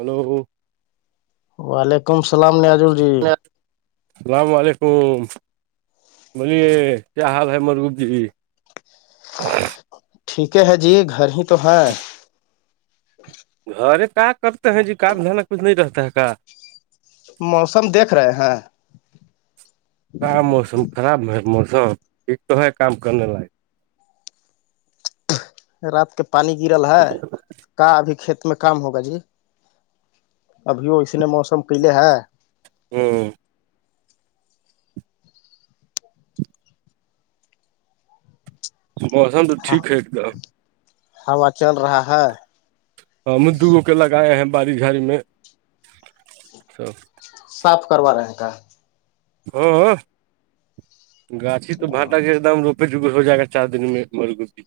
hello وعلیکم السلام نیاجل جی اللام علیکم بوے کیا حال ہے مرگوپ جی ٹھیک ہے ہے جی گھر ہی تو ہے ارے کا کرتے ہیں جی کام نانا کچھ نہیں رہتا ہے کہ موسم دیکھ رہے ہیں کام موسم خراب موسم تو کام کرنے لائ رات کے پانی گرل ہے کا ابھی کھیت میں کام ہوگا جی ابھی ہو اس نے موسم کیلے ہے ہوں بوسم تو ٹھیک ہے تو ہوا چل رہا ہے ہ دوگو کے لگائے ہیں باڑی جھاڑی میں س صاف کروا رہے ہیں کا ہ گاچھی تو باٹا کے ایک دم روپ بگ ہو جائے گا چار دن میں مرگ بھی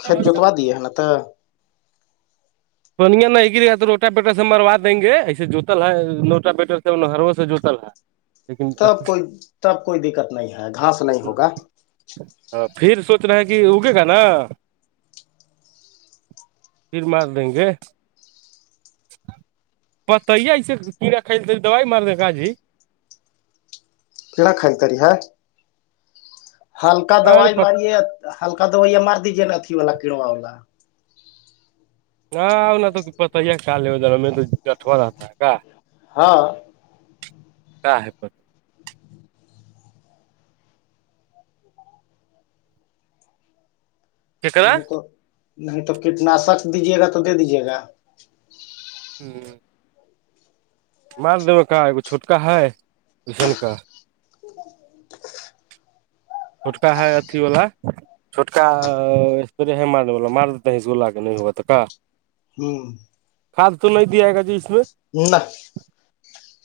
کھیت ج جوتوا دیے نا ت تو پنیا نہیں گرییا ہے تو روٹا بیٹر سے مروا دیں گے ایسے جوتل ہے نوٹا بیٹر سے ہرو سے جوتل ہے لیکن تب کوئی تب کوئی دقت نہیں ہے گھاس نہیں ہوگا پھر سوچنا ہے کہ اگے کھ نا پھر مار دیں گے بت ایسے کیڑا کلتے دوائی مار د گجی کناا کائی تاری ہے ہلکا دوائی مارے ہلکا دوائی مار دیجیے نا اھی والا کیڑوا والا نہ نہ تو پت ہی ہے کال ادھر ہم تو جٹوا رہتا ہے کا ہاں کا ہے پ نہیں تو نہیں تو کیٹناشک دیجیے گا تو دے دیجیے گا ہوں مار د کا ای چھوٹکا ہے رسن کا [inaudible] چھوٹکا ہے اھی وال چھوٹکا استرے ہے مارنے والا مار دیتے ہیں گلہلا کے نہیں ہوا تو کا ہوں کھاد تو لے دیائے گا جی اس میں نہ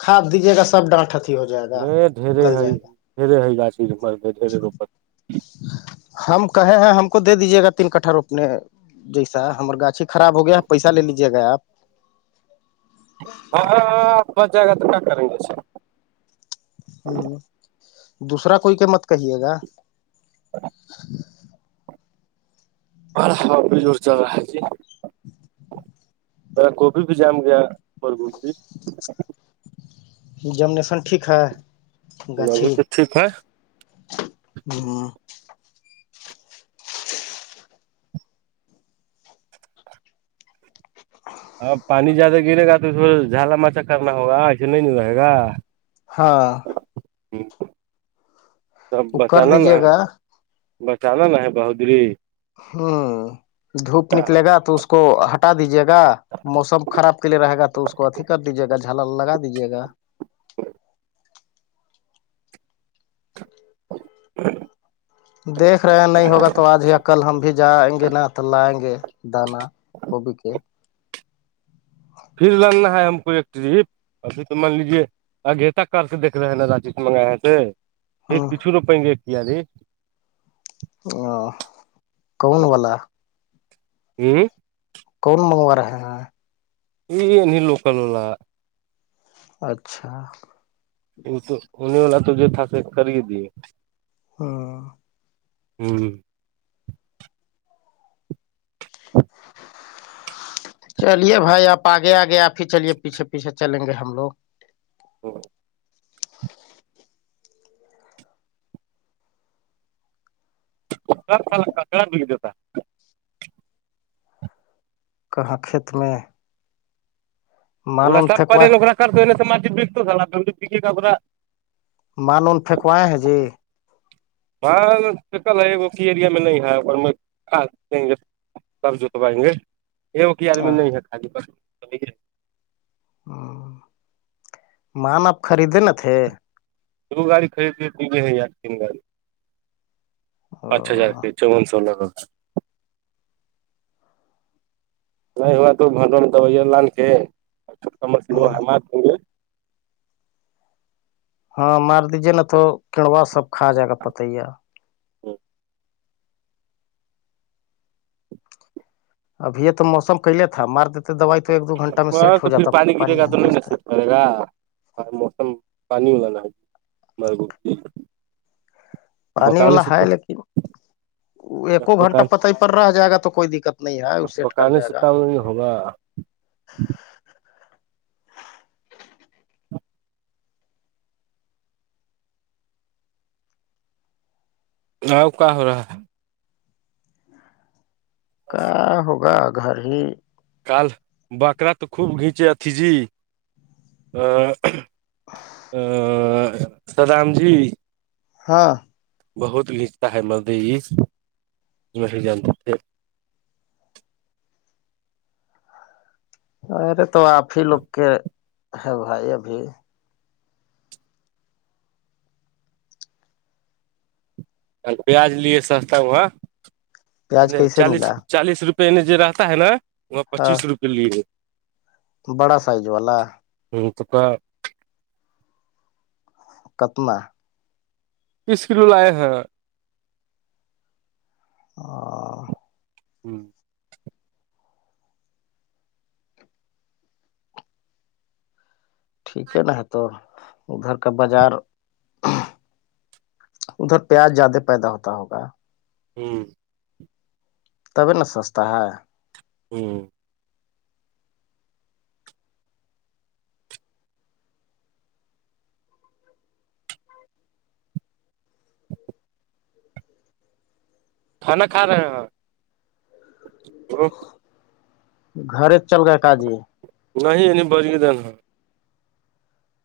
کھا دیجیے گا سب ڈانٹ اتیھی ہو جائے گا گل جائے گا ڈھیرےی گا چیز مھر ڈھیرے روپڑ ہم کہے ہیں ہم کو دے دیجے گا تین کٹہ رو اپنے جیسا ہمر گاچھی خراب ہو گیا پیسہ لے لیجیے گئے آپ ہاں ہاں پچ جائے گا تو کیا کریں جس ہوں دوسرا کوئی کہ مت کہیے گا ا ب س جوور چل رہا [inaudible] اا گبھی بھی جام گیا م جمنے سن ٹھیک ہے ابھی گاچھی تو ٹھیک ہے ہاں ہاں پانی زیادہ گرے گا تو پ جھالا مچا کرنا ہوگا ایسے نہیں نہیں رہے گا ہاں ہ سب وہ کر بتان نا دیجیے گا ب چانا ن ہے بہودری ہوں دھوپ نکلے گا تو اس کو ہٹا دیجیے گا موسم خراب کے لیے رہے گا تو اس کو اھی کر دیجیے گا جھل لگا دیجیے گا ب [inaudible] دیکھ رہے ہیں نہیں ہوگا تو آج ہی کل ہم بھی جائیں گے نا تو لائیں گے دانا گبھی کے پھر لڑنا ہے ہم کو ایک ٹرپ ابھی تو مان لیجے آگھی تک کر سے دھ رہے ہیں نا راجیش منگائے تھ یہ پیچھ لوپائ گے کیا ہے رے ا کون والا ہی کون منگوا رہے ہیں یہ نہیں لوکل واللا اچھا تو انہیں والا تو یہ تھا کر ہی دیے ہاں ہوں [unintelligible] چلیے بھائی آپ آگے آگے آپ ہی چلیے پیچھے پیچھے چلیں گے ہم لوگ [unintelligible] کر ب جتاا کہاں کھیت میں مان ان س پ پھینکوا کر س مانون پھنکوائے ہیں جی ہاں شکل ہے وہ کی ایریا میں نہیں ہے اور سب جتوائیں گے یہ وہک آدمی نہیں ہے خالی پ ہ مان آپ خریدے ن تھے دو گاڑی خری لیے یہ ہے ار تین گاڑی پانچ ہزار پ چون سولہ لو نہیں ہوا توھٹ لان کےا مچھات گے ہاں مار دیجے نا تو کیڑوا سب کھا جائے گا پتیا [inaudible] ابھی یہ تو موسم کلے تھا مار دیتے دوائی تو ایک دو گھنٹہ میں سیٹ ہو جاتا پانی نہیں گرتا مرگا موسم پانی وا نہا مرگ پانی والا ہے کچھ لیکن ایکو گنٹہ بکان پتی پر رہ جائے گا تو کوئی دقت نہیں ہے ا سیٹ کر بکانے سے جائے گا کام بھی ہوگا آؤک ہو رہا ہے کیا ہوگا گھر ہی کل بکرا تو خوب گھیچے اتیھی جی ا ا سدام جی ہاں بہت گھینچتا ہے مدی میں ہی جانتے تھے ارے تو آپ ہی لوگ کے ہے بھائی ابھی کل پیاج لیے سستا میںاں پیاز کیسے چالیس ملا چالیس روپے جو رہتا ہے نا وہاں ہاں پچیس روپے لی گے بڑا سائز والا جٹ کا کتناہ تیس کلو لائے ہیں ا ہوں ٹھیک ہے ن ہے توو ادھر کا بازار ادھر پیاز زیادہ پیدا ہوتا ہوگا ہوں تبھی نا سستا ہے او کھانا کھا رہے ہ گھر چل گا کاجی نہیں نہیںنی بڑی دین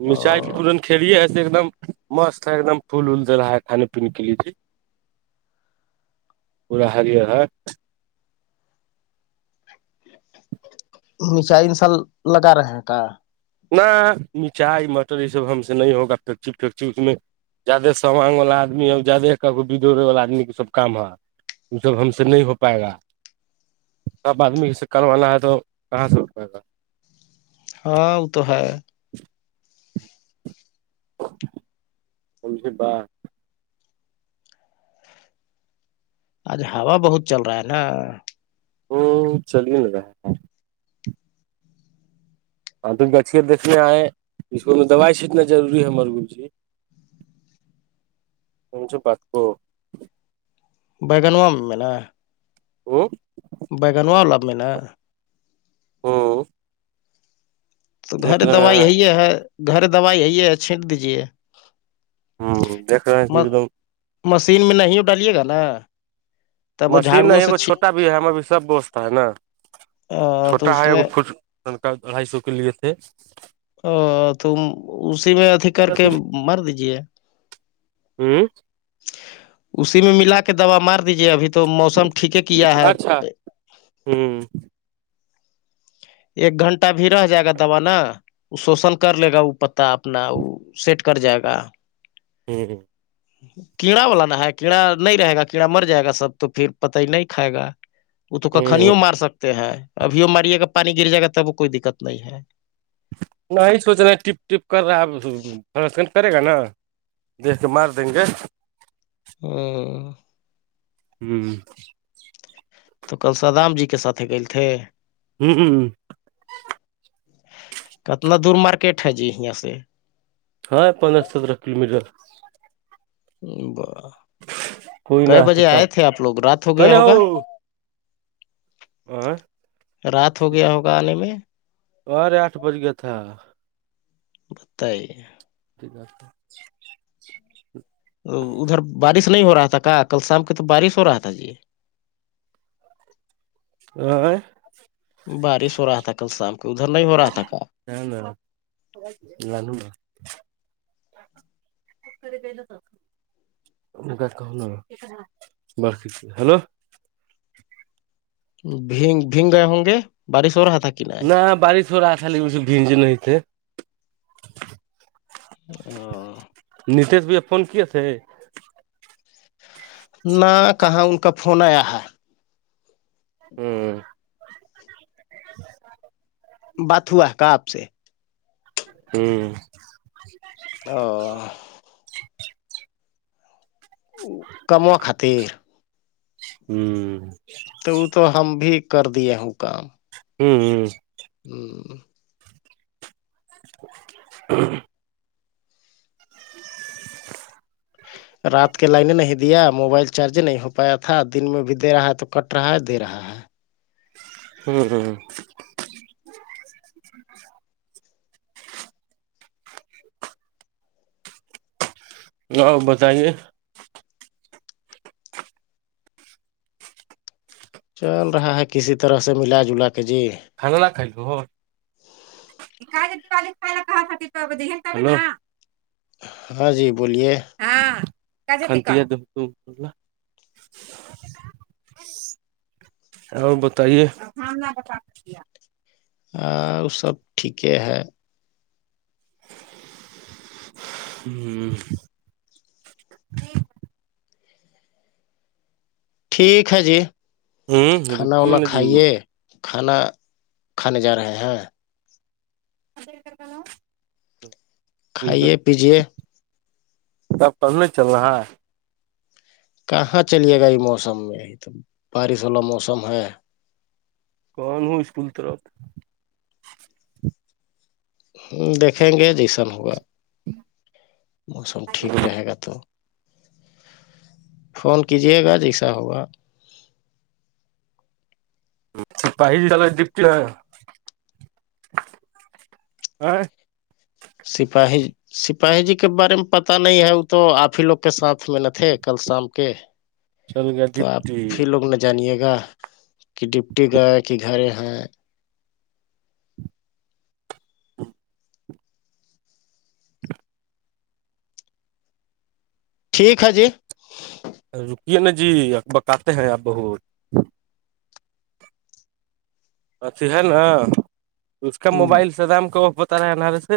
مرچائی پورن کلیے ہے ایک دم مست ہے ایکم پھول ال د رہا ہے کانے پینے کے لیے جی پورا ہریرہر میچائی انساء لگا رہے ہیں کا ن مٹھائی مٹر یہ سب ہم سے نہیں ہوگا فیکچی فیکچی اس میں جیادہ سامانگ والا آدمی ہے جیادہ کا ب دوڑے والا آدمی کی سب کام ہے وہ سب ہم سے نہیں ہو پائے گا سب آدمی سےک والا ہے تو کہاں سے اٹھ پائے گا ہاں وہ تو ہے [inaudible] ہول سے با آج ہوا بہت چل رہا ہے نا ہ چل ن رہا ہاں تو گچھے دیکنے آئے اس کو میں دوائی سٹنا روری ہے ہمر گ جی مچ بت کو بگنوم م ہے وہ بگانو واللاب م ہاں تو گھر دوائی ہیں یہی ہے گھر دوائی یہی ہے چھینٹ دیجے ہاں دیکھ رہے ہیں کہ ایک دم مشین میں نہیں ڈالیے گا نا تب وہ مشین جھاڑوؤں سے نہیں چھ- چھوٹا بھی ہے ہمیں بھی سب بستتا ہے نا آ، تو چھوٹا اس ہے ا میں فٹ شن کار اڑھائی سو کے لیے تھے او تو اسی میں اھی کر کے مار دیجیے ہوں اسی میں ملا کے دوا مار دیجے ابھی تو موسم ٹھیک ہے کیا ہے اچھا ہوں ایک گھنٹہ بھی رہ جائے گا دوب نا شوشل کر لے گا وہ پتا اپنا وہ سیٹ کر جائے گا ہوں ہوں کیڑا والا نہا ہے کیڑا نہیں رہے گا کیڑا مر جائے گا سب تو پھر پت ہی نہیں کھائے گا وہ تو ہ کخنیوں مار سکتے ہیں ابھیوں ماریے گا پانی گر جائے گا تب وہ کوئی دقت نہیں ہے نہیں سوچ رہا ٹپ ٹپ کر رہا ہے آ کن کن کرے گا نا دیکھ کے مار دیں گے ہ [unintelligible] ہوں تو کل سادام جی کے ساتھ گ تھے ہوں ہو ں کتنا دور مارکیٹ ہے جی یہاں سے ہاں پندرہ سترہ کلو میٹر کوئی نہ کئے آتی بجے کاب آئے تھے آپ لوگ رات ہو گیا کنے ہوگا آ [unintelligible] رات ہو گیا ہوگا آنے میں بارے آٹھ بج گیا تھا [unintelligible] یکاتے [unintelligible] ادھر بارش نہیں ہو رہا تھا کہ کل شام کی تو بارش ہو رہا تھا جی ہ [unintelligible] بارش ہو رہا تھا کل شام کو ادھر نہیں ہو رہا تھا کا ن ن لانوں ن ا کر پ نا سک [unintelligible] گ کہ ن ب ہلو بگ بھیگ گے ہوں گے بارس اور ہاتک نہ بارش ہو رہا تھا لیکن اس بھیج نہیں تھے ہاں نیتیش بھیا فون کیے تھے نہ کہاں ان کا فون آیا ہے ہوں ج [inaudible] بات ہوا ہے کہ آپ سے ہوں او کما خاطر ہوں تو وہ تو ہم بھی کر دیے ہوں کام ہوں ہوں ہوں [unintelligible] رات کے لائنے نہیں دیا موبائل چارج نہیں ہو پایا تھا دن میں بھی دے رہا ہے تو کٹ رہا ہے دے رہا ہے ہوں ہوں آ بتائیے چل رہا ہے کسی طرح سے ملا جلا کے جی االا [unintelligible] ہاں جی بولیے ہاں [unintelligible] اور بتائیے آ اس سب ٹھیک ہے ہوں ٹھیک ہے جی ہ کھانا روکیے ونا نا جی کائیے کھانا کھانے جا رہے ہیں ا کران [unintelligible] کھائیے پیجیے تب کب نہیں چل رہا ہے کہاں چلیے گا یہ موسم میں تو بارش والا موسم ہے کہوں اسکول طرف دیکھیں گے جیسان ہوا موسم ٹھیک رہے گا تو فون کیجیے گا جیسا ہوگا پہے جال دپٹی ا سپاہی سپاہی جی کے بارے میں پتا نہیں ہے وہ تو آپ ہی لوگ کے ساتھ میں ن تھے کل شام کے چل گیا تو ڈپٹی آپھر لوگ نے جانیے گا کہ ڈپٹی گیا کہ جھرے ہیںاں ٹھیک ہے جی رکیے نا جی بکاتے ہیں آپ بہت اھھی ہے نا اس کا موبائل سدام کا وف بتا رہا ہے انارے سے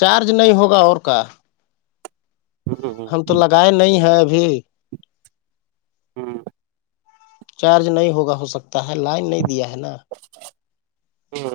چارج نہیں ہوگا اور کا ہم ہ تو لگائے نہیں ہیں ابھی ہاں چارج نہیں ہوگا ہو سکتا ہے لائن نہیں دیا ہے نا چ